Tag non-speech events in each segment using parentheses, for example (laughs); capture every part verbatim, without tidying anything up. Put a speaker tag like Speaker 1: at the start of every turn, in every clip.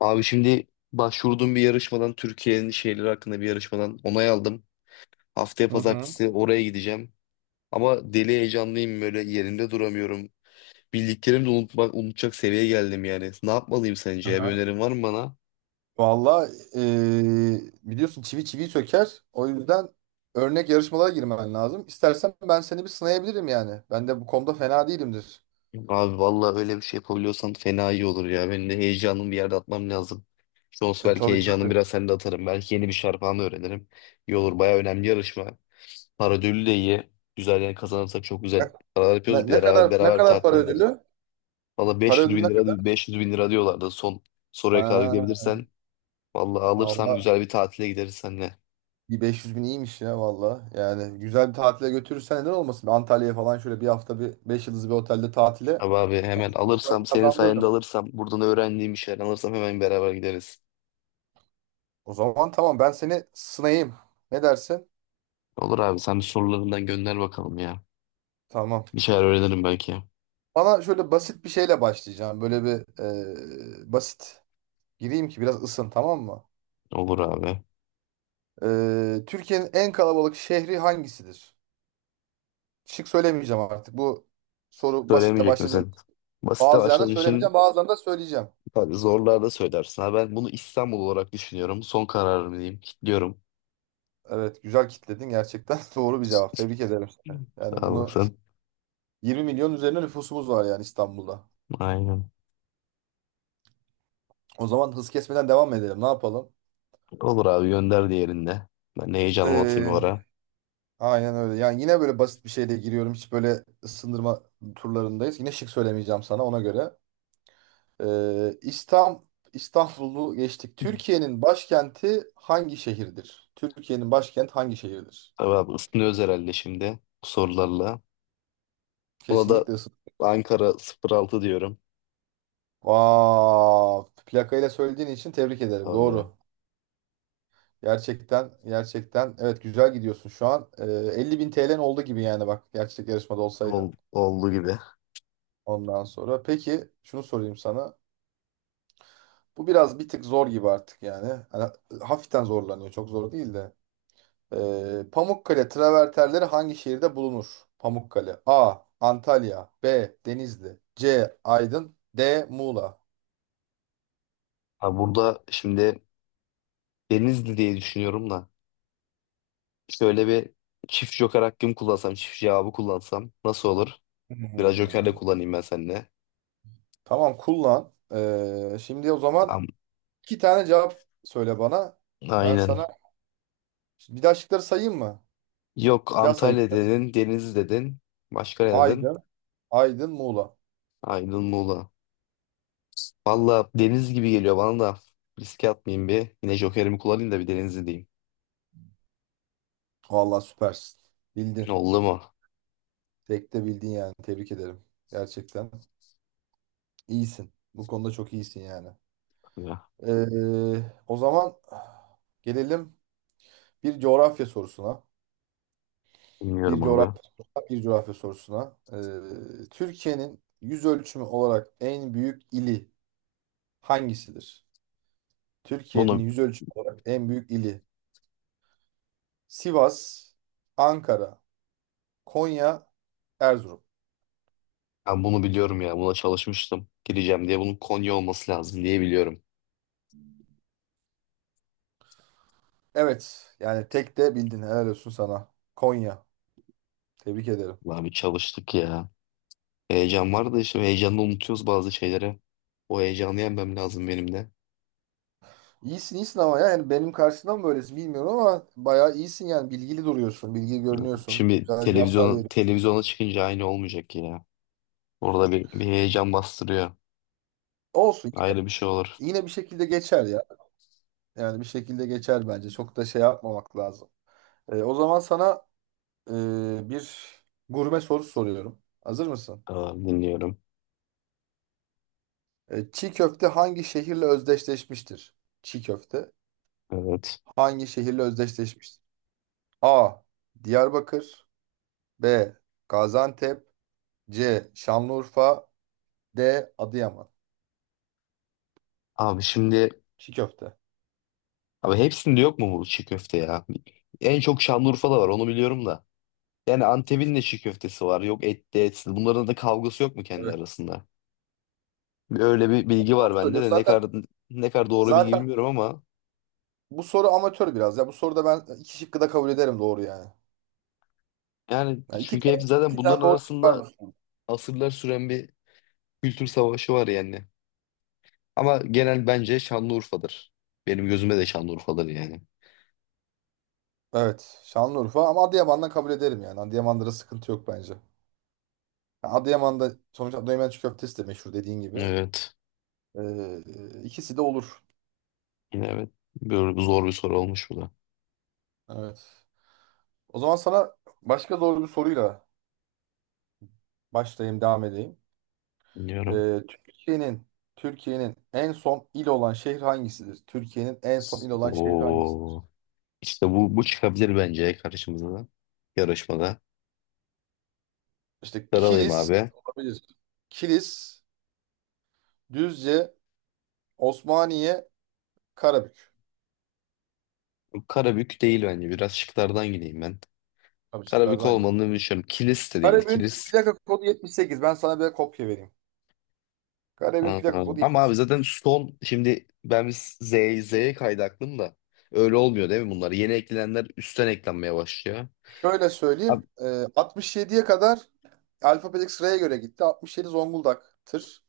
Speaker 1: Abi şimdi başvurduğum bir yarışmadan Türkiye'nin şeyleri hakkında bir yarışmadan onay aldım. Haftaya
Speaker 2: Hı hı.
Speaker 1: pazartesi oraya gideceğim. Ama deli heyecanlıyım böyle yerimde duramıyorum. Bildiklerimi de unutmak, unutacak seviyeye geldim yani. Ne yapmalıyım sence ya? Bir
Speaker 2: Aha.
Speaker 1: önerin var mı bana?
Speaker 2: Valla biliyorsun çivi çiviyi söker. O yüzden örnek yarışmalara girmen lazım. İstersen ben seni bir sınayabilirim yani. Ben de bu konuda fena değilimdir.
Speaker 1: Abi vallahi öyle bir şey yapabiliyorsan fena iyi olur ya. Benim de heyecanımı bir yerde atmam lazım. İşte olsa
Speaker 2: E,
Speaker 1: belki
Speaker 2: tabii
Speaker 1: heyecanımı
Speaker 2: tabii.
Speaker 1: biraz sende atarım. Belki yeni bir şarpan öğrenirim. İyi olur. Bayağı önemli yarışma. Para ödülü de iyi. Güzel yani kazanırsak çok güzel
Speaker 2: Ne,
Speaker 1: paralar yapıyoruz.
Speaker 2: ne-
Speaker 1: Bir
Speaker 2: ne
Speaker 1: beraber,
Speaker 2: kadar ne
Speaker 1: beraber bir
Speaker 2: kadar para
Speaker 1: tatile gideriz.
Speaker 2: ödülü?
Speaker 1: Valla
Speaker 2: Para
Speaker 1: beş yüz
Speaker 2: ödülü ne
Speaker 1: bin
Speaker 2: kadar?
Speaker 1: lira, beş yüz bin lira diyorlardı. Son soruya kadar
Speaker 2: Ha,
Speaker 1: gidebilirsen. Valla alırsam
Speaker 2: Allah
Speaker 1: güzel bir tatile gideriz seninle.
Speaker 2: bir beş yüz bin iyiymiş ya valla. Yani güzel bir tatile götürürsen neden olmasın? Antalya'ya falan şöyle bir hafta bir beş yıldızlı bir otelde tatile
Speaker 1: Abi abi hemen alırsam, senin sayende
Speaker 2: kazandırırım.
Speaker 1: alırsam, buradan öğrendiğim bir şeyler alırsam hemen beraber gideriz.
Speaker 2: O zaman tamam ben seni sınayayım. Ne dersin?
Speaker 1: Olur abi sen bir sorularından gönder bakalım ya.
Speaker 2: Tamam.
Speaker 1: Bir şeyler öğrenirim belki.
Speaker 2: Bana şöyle basit bir şeyle başlayacağım. Böyle bir e, basit gireyim ki biraz ısın tamam mı?
Speaker 1: Olur abi.
Speaker 2: E, Türkiye'nin en kalabalık şehri hangisidir? Şık söylemeyeceğim artık. Bu soru basitle
Speaker 1: Söylemeyecek
Speaker 2: başladığım
Speaker 1: misin?
Speaker 2: için.
Speaker 1: Basite
Speaker 2: Bazılarını
Speaker 1: başladığın için
Speaker 2: söylemeyeceğim, bazılarını da söyleyeceğim.
Speaker 1: tabii zorlarda söylersin. Ha, ben bunu İstanbul olarak düşünüyorum. Son kararım diyeyim. Kilitliyorum.
Speaker 2: Evet, güzel kitledin gerçekten. (laughs) Doğru bir cevap. Tebrik ederim seni. Yani
Speaker 1: Sağ
Speaker 2: bunu
Speaker 1: olasın.
Speaker 2: yirmi milyon üzerine nüfusumuz var yani İstanbul'da.
Speaker 1: Aynen.
Speaker 2: O zaman hız kesmeden devam edelim. Ne yapalım?
Speaker 1: Olur abi gönder diğerinde. Ben de heyecanımı atayım o
Speaker 2: E,
Speaker 1: ara.
Speaker 2: Aynen öyle. Yani yine böyle basit bir şeyle giriyorum. Hiç böyle ısındırma turlarındayız. Yine şık söylemeyeceğim sana ona göre. Ee, İstanbul, İstanbul'u geçtik. Türkiye'nin başkenti hangi şehirdir? Türkiye'nin başkenti hangi şehirdir?
Speaker 1: Tabii abi ısınıyoruz herhalde şimdi bu sorularla. Buna da
Speaker 2: Kesinlikle ısın.
Speaker 1: Ankara sıfır altı diyorum.
Speaker 2: Vav. Plakayla söylediğin için tebrik ederim.
Speaker 1: Tabii ya.
Speaker 2: Doğru. Gerçekten, gerçekten. Evet güzel gidiyorsun şu an. Ee, elli bin T L'n oldu gibi yani bak. Gerçek yarışmada olsaydın.
Speaker 1: Ol, oldu gibi.
Speaker 2: Ondan sonra. Peki şunu sorayım sana. Bu biraz bir tık zor gibi artık yani. Hani hafiften zorlanıyor. Çok zor değil de. Ee, Pamukkale travertenleri hangi şehirde bulunur? Pamukkale. A. Antalya. B. Denizli. C. Aydın. D. Muğla.
Speaker 1: Ha burada şimdi Denizli diye düşünüyorum da şöyle bir çift joker hakkım kullansam, çift cevabı kullansam nasıl olur? Biraz joker de
Speaker 2: Hmm.
Speaker 1: kullanayım ben seninle.
Speaker 2: Tamam kullan. Ee, şimdi o zaman
Speaker 1: Am-
Speaker 2: iki tane cevap söyle bana. Ben
Speaker 1: Aynen.
Speaker 2: sana bir daha şıkları sayayım mı?
Speaker 1: Yok
Speaker 2: Bir daha sayayım.
Speaker 1: Antalya dedin, Denizli dedin. Başka ne dedin?
Speaker 2: Aydın. Aydın. Muğla.
Speaker 1: Aydın Muğla. Valla deniz gibi geliyor bana da. Riske atmayayım bir. Yine jokerimi kullanayım da bir Denizli diyeyim.
Speaker 2: Vallahi süpersin. Bildin.
Speaker 1: Oldu mu?
Speaker 2: Tek de bildin yani. Tebrik ederim. Gerçekten. İyisin. Bu konuda çok iyisin yani. Ee, o zaman gelelim bir coğrafya sorusuna.
Speaker 1: Bilmiyorum
Speaker 2: Bir
Speaker 1: abi.
Speaker 2: coğrafya sorusuna, bir coğrafya sorusuna. Ee, Türkiye'nin yüz ölçümü olarak en büyük ili hangisidir? Türkiye'nin
Speaker 1: Bunu
Speaker 2: yüz ölçümü olarak en büyük ili. Sivas, Ankara, Konya, Erzurum.
Speaker 1: ben bunu biliyorum ya. Buna çalışmıştım. Gireceğim diye bunun Konya olması lazım diye biliyorum.
Speaker 2: Evet. Yani tek de bildin. Helal olsun sana. Konya. Tebrik ederim.
Speaker 1: Abi çalıştık ya. Heyecan vardı işte. Heyecanla unutuyoruz bazı şeyleri. O heyecanı yenmem lazım benim de.
Speaker 2: İyisin iyisin ama ya. Yani benim karşımda mı böylesin bilmiyorum ama bayağı iyisin yani. Bilgili duruyorsun. Bilgili görünüyorsun.
Speaker 1: Şimdi
Speaker 2: Güzel cevaplar
Speaker 1: televizyona,
Speaker 2: veriyorsun.
Speaker 1: televizyona çıkınca aynı olmayacak ya. Orada bir, bir heyecan bastırıyor.
Speaker 2: Olsun.
Speaker 1: Ayrı bir şey olur.
Speaker 2: Yine bir şekilde geçer ya. Yani bir şekilde geçer bence. Çok da şey yapmamak lazım. E, o zaman sana e, bir gurme soru soruyorum. Hazır mısın?
Speaker 1: Tamam, dinliyorum.
Speaker 2: E, çiğ köfte hangi şehirle özdeşleşmiştir? Çiğ köfte
Speaker 1: Evet.
Speaker 2: hangi şehirle özdeşleşmiştir? A. Diyarbakır. B. Gaziantep. C. Şanlıurfa. D. Adıyaman.
Speaker 1: Abi şimdi
Speaker 2: Çiğ köfte.
Speaker 1: abi hepsinde yok mu bu çiğ köfte ya? En çok Şanlıurfa'da var onu biliyorum da. Yani Antep'in de çiğ köftesi var. Yok etli etsiz. Bunların da kavgası yok mu kendi
Speaker 2: Evet.
Speaker 1: arasında? Öyle bir bilgi
Speaker 2: Doğru
Speaker 1: var bende
Speaker 2: söylüyorsun.
Speaker 1: de ne
Speaker 2: Zaten
Speaker 1: kadar ne kadar doğru bilgi
Speaker 2: zaten
Speaker 1: bilmiyorum ama
Speaker 2: bu soru amatör biraz. Ya bu soruda ben iki şıkkı da kabul ederim doğru yani.
Speaker 1: yani
Speaker 2: Yani iki,
Speaker 1: çünkü hep
Speaker 2: tane-
Speaker 1: zaten
Speaker 2: iki tane
Speaker 1: bunların
Speaker 2: doğru şık var
Speaker 1: arasında
Speaker 2: bu soruda.
Speaker 1: asırlar süren bir kültür savaşı var yani. Ama genel bence Şanlıurfa'dır. Benim gözüme de Şanlıurfa'dır yani.
Speaker 2: Evet. Şanlıurfa ama Adıyaman'dan kabul ederim yani. Adıyaman'da da sıkıntı yok bence. Yani Adıyaman'da sonuçta Adıyaman çiğ köftesi de meşhur dediğin gibi.
Speaker 1: Evet.
Speaker 2: Ee, ikisi de olur.
Speaker 1: Yine evet. Böyle bir zor bir soru olmuş bu da.
Speaker 2: Evet. O zaman sana başka zor bir soruyla başlayayım, devam edeyim.
Speaker 1: Bilmiyorum.
Speaker 2: Ee, Türkiye'nin Türkiye'nin en son il olan şehir hangisidir? Türkiye'nin en son il olan şehir hangisidir?
Speaker 1: Oo. İşte bu bu çıkabilir bence karşımıza da. Yarışmada.
Speaker 2: İşte
Speaker 1: Sarılayım
Speaker 2: Kilis
Speaker 1: abi.
Speaker 2: olabilir. Kilis, Düzce, Osmaniye, Karabük.
Speaker 1: Karabük değil bence. Biraz şıklardan gideyim ben.
Speaker 2: Tabii şıklardan
Speaker 1: Karabük
Speaker 2: hangi?
Speaker 1: olmadığını düşünüyorum. Kilis de değil.
Speaker 2: Karabük'ün
Speaker 1: Kilis.
Speaker 2: plaka kodu yetmiş sekiz. Ben sana bir kopya vereyim. Karabük'ün
Speaker 1: Aa,
Speaker 2: plaka kodu
Speaker 1: ama abi zaten
Speaker 2: yetmiş sekiz.
Speaker 1: son şimdi ben bir Z, Z'ye kaydı aklım da. Öyle olmuyor değil mi bunlar? Yeni eklenenler üstten eklenmeye başlıyor.
Speaker 2: Şöyle
Speaker 1: Abi
Speaker 2: söyleyeyim. e, altmış yediye kadar alfabetik sıraya göre gitti. altmış yedi Zonguldak'tır.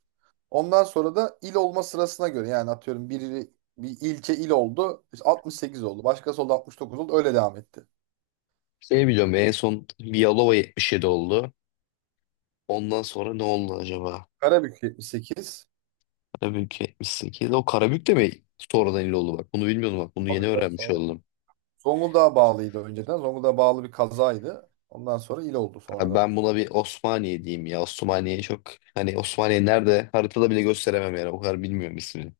Speaker 2: Ondan sonra da il olma sırasına göre. Yani atıyorum biri bir ilçe il oldu. İşte altmış sekiz oldu. Başkası oldu altmış dokuz oldu. Öyle devam etti.
Speaker 1: şey biliyorum en son Vialova yetmiş yedi oldu. Ondan sonra ne oldu acaba?
Speaker 2: Karabük yetmiş sekiz.
Speaker 1: Karabük yetmiş sekiz. O Karabük de mi sonradan il oldu bak? Bunu bilmiyordum bak. Bunu
Speaker 2: Tabii
Speaker 1: yeni
Speaker 2: tabii
Speaker 1: öğrenmiş
Speaker 2: sonra.
Speaker 1: oldum.
Speaker 2: Zonguldak'a bağlıydı önceden. Zonguldak'a bağlı bir kazaydı. Ondan sonra il oldu
Speaker 1: Abi
Speaker 2: sonradan.
Speaker 1: ben buna bir Osmaniye diyeyim ya. Osmaniye çok hani Osmaniye nerede haritada bile gösteremem yani o kadar bilmiyorum ismini.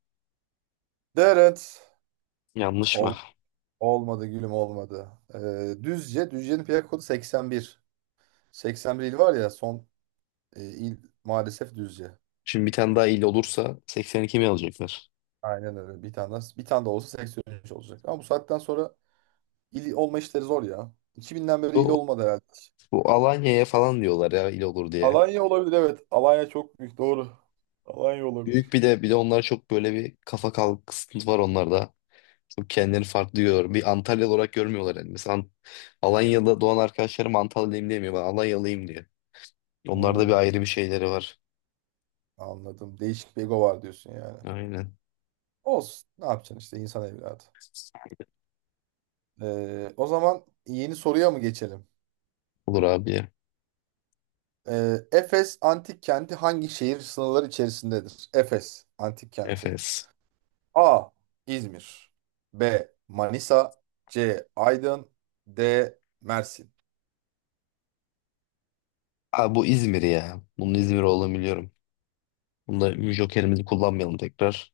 Speaker 2: Deret.
Speaker 1: Yanlış mı?
Speaker 2: Ol, Olmadı gülüm olmadı. Ee, Düzce. Düzce'nin plaka kodu seksen bir. seksen bir il var ya son e, il maalesef Düzce.
Speaker 1: Şimdi bir tane daha il olursa seksen iki mi alacaklar?
Speaker 2: Aynen öyle. Bir tane daha, bir tane de olsa seksen üç olacak. Ama bu saatten sonra il olma işleri zor ya. iki binden beri il
Speaker 1: Bu,
Speaker 2: olmadı herhalde.
Speaker 1: bu Alanya'ya falan diyorlar ya il olur diye.
Speaker 2: Alanya olabilir evet. Alanya çok büyük doğru. Alanya olabilir.
Speaker 1: Büyük bir de bir de onlar çok böyle bir kafa kalkıntı var onlarda. Çok kendilerini farklı görüyorlar. Bir Antalyalı olarak görmüyorlar yani. Mesela Ant- Alanya'da doğan arkadaşlarım Antalyalıyım demiyor. Ben Alanyalıyım diyor. Onlarda bir
Speaker 2: Hmm,
Speaker 1: ayrı bir şeyleri var.
Speaker 2: anladım. Değişik bir ego var diyorsun yani.
Speaker 1: Aynen.
Speaker 2: Olsun. Ne yapacaksın işte insan evladı. Ee, o zaman yeni soruya mı geçelim?
Speaker 1: Olur abi ya.
Speaker 2: Ee, Efes antik kenti hangi şehir sınırları içerisindedir? Efes antik kenti.
Speaker 1: Efes.
Speaker 2: A. İzmir. B. Manisa. C. Aydın. D. Mersin.
Speaker 1: Abi bu İzmir ya. Bunun İzmir olduğunu biliyorum. Bunda Joker'imizi kullanmayalım tekrar.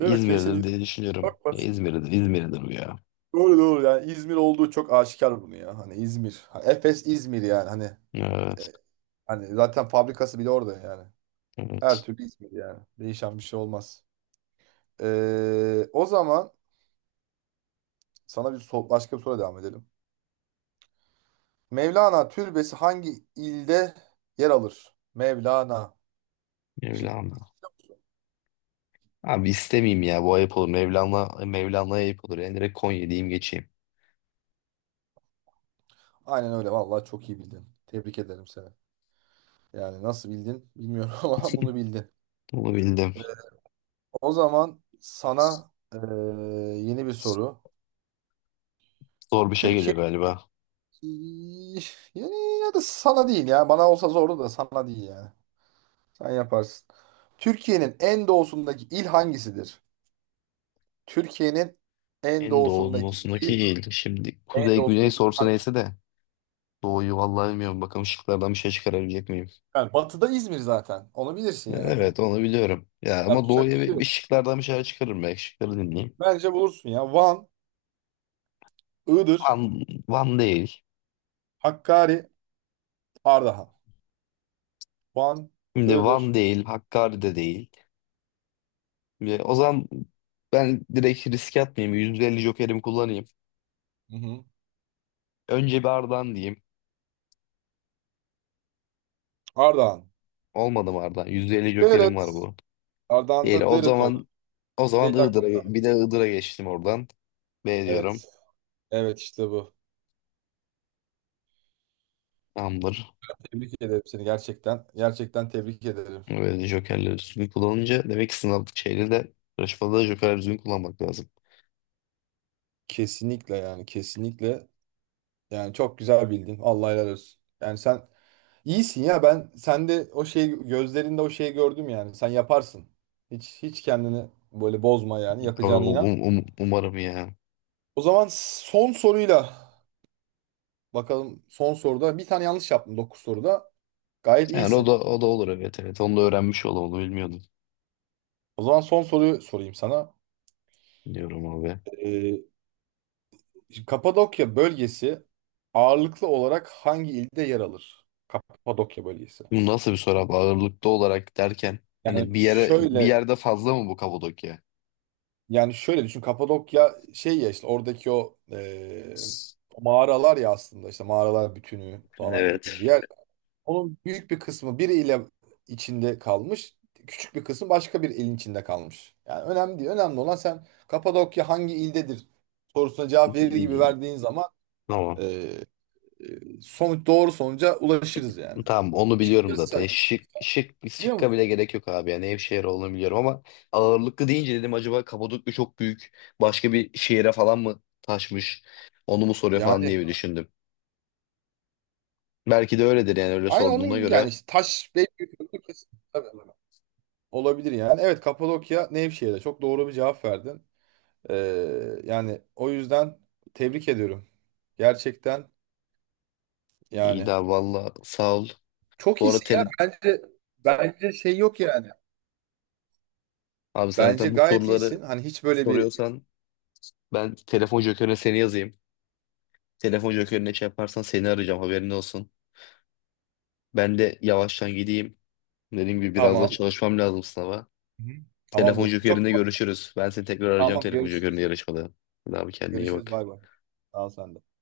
Speaker 2: Değil mi? Kesin İzmir.
Speaker 1: diye düşünüyorum.
Speaker 2: Çok
Speaker 1: Ya
Speaker 2: basit.
Speaker 1: İzmir'dir, İzmir'dir bu ya.
Speaker 2: Doğru doğru yani İzmir olduğu çok aşikar bunu ya. Hani İzmir. Ha, Efes İzmir yani hani e,
Speaker 1: Evet,
Speaker 2: hani zaten fabrikası bile orada yani. Her
Speaker 1: evet.
Speaker 2: türlü İzmir yani. Değişen bir şey olmaz. Ee, o zaman sana bir so- başka bir soru devam edelim. Mevlana türbesi hangi ilde yer alır? Mevlana. Şık.
Speaker 1: Mevlana. Abi istemeyeyim ya. Bu ayıp olur. Mevlana, Mevlana'ya ayıp olur. Yani direkt Konya diyeyim geçeyim.
Speaker 2: Aynen öyle. Vallahi çok iyi bildin. Tebrik ederim seni. Yani nasıl bildin bilmiyorum (laughs) ama bunu bildin.
Speaker 1: Bunu bildim.
Speaker 2: O zaman sana eee, yeni bir soru.
Speaker 1: Zor bir şey
Speaker 2: Türkiye
Speaker 1: geliyor galiba.
Speaker 2: yani ya da sana değil ya. Bana olsa zordu da sana değil ya. Sen yaparsın. Türkiye'nin en doğusundaki il hangisidir? Türkiye'nin en
Speaker 1: En
Speaker 2: doğusundaki
Speaker 1: doğusundaki
Speaker 2: il,
Speaker 1: il. Şimdi
Speaker 2: en
Speaker 1: kuzey güney
Speaker 2: doğusundaki
Speaker 1: sorsa
Speaker 2: il.
Speaker 1: neyse de. Doğuyu vallahi bilmiyorum. Bakalım şıklardan bir şey çıkarabilecek miyim?
Speaker 2: Yani batıda İzmir zaten. Onu bilirsin
Speaker 1: Ya
Speaker 2: yani.
Speaker 1: evet onu biliyorum. Ya ama
Speaker 2: Yapacak bir
Speaker 1: doğuya
Speaker 2: şey
Speaker 1: bir, bir
Speaker 2: yok.
Speaker 1: şıklardan bir şeyler çıkarırım belki. Şıkları dinleyeyim.
Speaker 2: Bence bulursun ya. Van, Iğdır,
Speaker 1: Van, Van değil.
Speaker 2: Hakkari, Ardahan. Van,
Speaker 1: Şimdi
Speaker 2: Iğdır,
Speaker 1: Van değil, Hakkari de değil. Şimdi o zaman ben direkt riske atmayayım. yüz elli jokerimi kullanayım.
Speaker 2: hı hı.
Speaker 1: Önce bir Ardahan diyeyim.
Speaker 2: Ardahan.
Speaker 1: Olmadı mı Ardahan? yüz elli jokerim var
Speaker 2: Deret.
Speaker 1: bu. Değil.
Speaker 2: Ardahan'da
Speaker 1: O
Speaker 2: Deret olur.
Speaker 1: zaman o zaman
Speaker 2: elli hakkım
Speaker 1: Iğdır'a
Speaker 2: var.
Speaker 1: bir de Iğdır'a geçtim oradan. B diyorum.
Speaker 2: Evet. Evet işte bu.
Speaker 1: Tamamdır.
Speaker 2: Tebrik ederim seni gerçekten. Gerçekten tebrik ederim.
Speaker 1: Böyle jokerleri düzgün kullanınca demek ki sınav şeyde de yarışmada da jokerleri düzgün kullanmak lazım.
Speaker 2: Kesinlikle yani kesinlikle. Yani çok güzel bildin. Allah helal olsun. Yani sen iyisin ya. Ben sende o şeyi gözlerinde o şeyi gördüm yani. Sen yaparsın. Hiç hiç kendini böyle bozma yani. Yapacağına
Speaker 1: Um-
Speaker 2: inan.
Speaker 1: um- um- umarım ya.
Speaker 2: O zaman son soruyla bakalım son soruda bir tane yanlış yaptım dokuz soruda. Gayet
Speaker 1: Yani o da
Speaker 2: iyisin.
Speaker 1: o da olur evet evet. Onu da öğrenmiş olalım. Onu bilmiyordum.
Speaker 2: O zaman son soruyu sorayım sana.
Speaker 1: Diyorum abi.
Speaker 2: Ee, şimdi Kapadokya bölgesi ağırlıklı olarak hangi ilde yer alır? Kapadokya bölgesi.
Speaker 1: Bu nasıl bir soru abi? Ağırlıklı olarak derken hani
Speaker 2: Yani
Speaker 1: bir yere bir
Speaker 2: şöyle
Speaker 1: yerde fazla mı bu Kapadokya?
Speaker 2: Yani şöyle düşün Kapadokya şey ya işte oradaki o eee, mağaralar ya aslında işte mağaralar bütünü falan gibi
Speaker 1: Evet.
Speaker 2: bir yer. Onun büyük bir kısmı bir ile içinde kalmış. Küçük bir kısmı başka bir ilin içinde kalmış. Yani önemli değil. Önemli olan sen Kapadokya hangi ildedir sorusuna cevap verir gibi
Speaker 1: (laughs)
Speaker 2: verdiğin zaman
Speaker 1: Tamam.
Speaker 2: eee eee, sonuç doğru sonuca ulaşırız yani.
Speaker 1: Tamam onu biliyorum
Speaker 2: Şıkları
Speaker 1: zaten. E,
Speaker 2: sayın.
Speaker 1: Şık şık
Speaker 2: Biliyor
Speaker 1: şıkka bile
Speaker 2: musun?
Speaker 1: gerek yok abi. Yani Nevşehir olduğunu biliyorum ama ağırlıklı deyince dedim acaba Kapadokya çok büyük başka bir şehire falan mı taşmış? Onu mu soruyor falan diye
Speaker 2: Yani
Speaker 1: bir düşündüm. Belki de öyledir yani öyle
Speaker 2: aynı
Speaker 1: sorduğuna
Speaker 2: onun yani
Speaker 1: göre.
Speaker 2: işte taş belki tabii. Olabilir yani. Evet Kapadokya Nevşehir'de çok doğru bir cevap verdin. Ee, yani o yüzden tebrik ediyorum. Gerçekten
Speaker 1: İyi de
Speaker 2: yani
Speaker 1: abi, valla sağ ol.
Speaker 2: çok
Speaker 1: Bu arada
Speaker 2: iyisin ya.
Speaker 1: tele...
Speaker 2: Bence bence şey yok yani.
Speaker 1: abi sen
Speaker 2: Bence
Speaker 1: zaten bu
Speaker 2: gayet iyisin.
Speaker 1: soruları
Speaker 2: Hani hiç böyle bir
Speaker 1: soruyorsan ben telefon jokerine seni yazayım. Telefon jokerine şey yaparsan seni arayacağım haberin olsun. Ben de yavaştan gideyim. Dediğim gibi biraz daha
Speaker 2: tamam.
Speaker 1: çalışmam lazım sınava.
Speaker 2: Hı hı. Tamam
Speaker 1: Telefon
Speaker 2: dostum. Çok
Speaker 1: jokerinde görüşürüz. Ben seni tekrar arayacağım
Speaker 2: tamam
Speaker 1: telefon jokerinde
Speaker 2: görüşürüz.
Speaker 1: yarışmada. Hadi abi kendine iyi
Speaker 2: Görüşürüz
Speaker 1: bak.
Speaker 2: bay bay. Sağ ol sen de.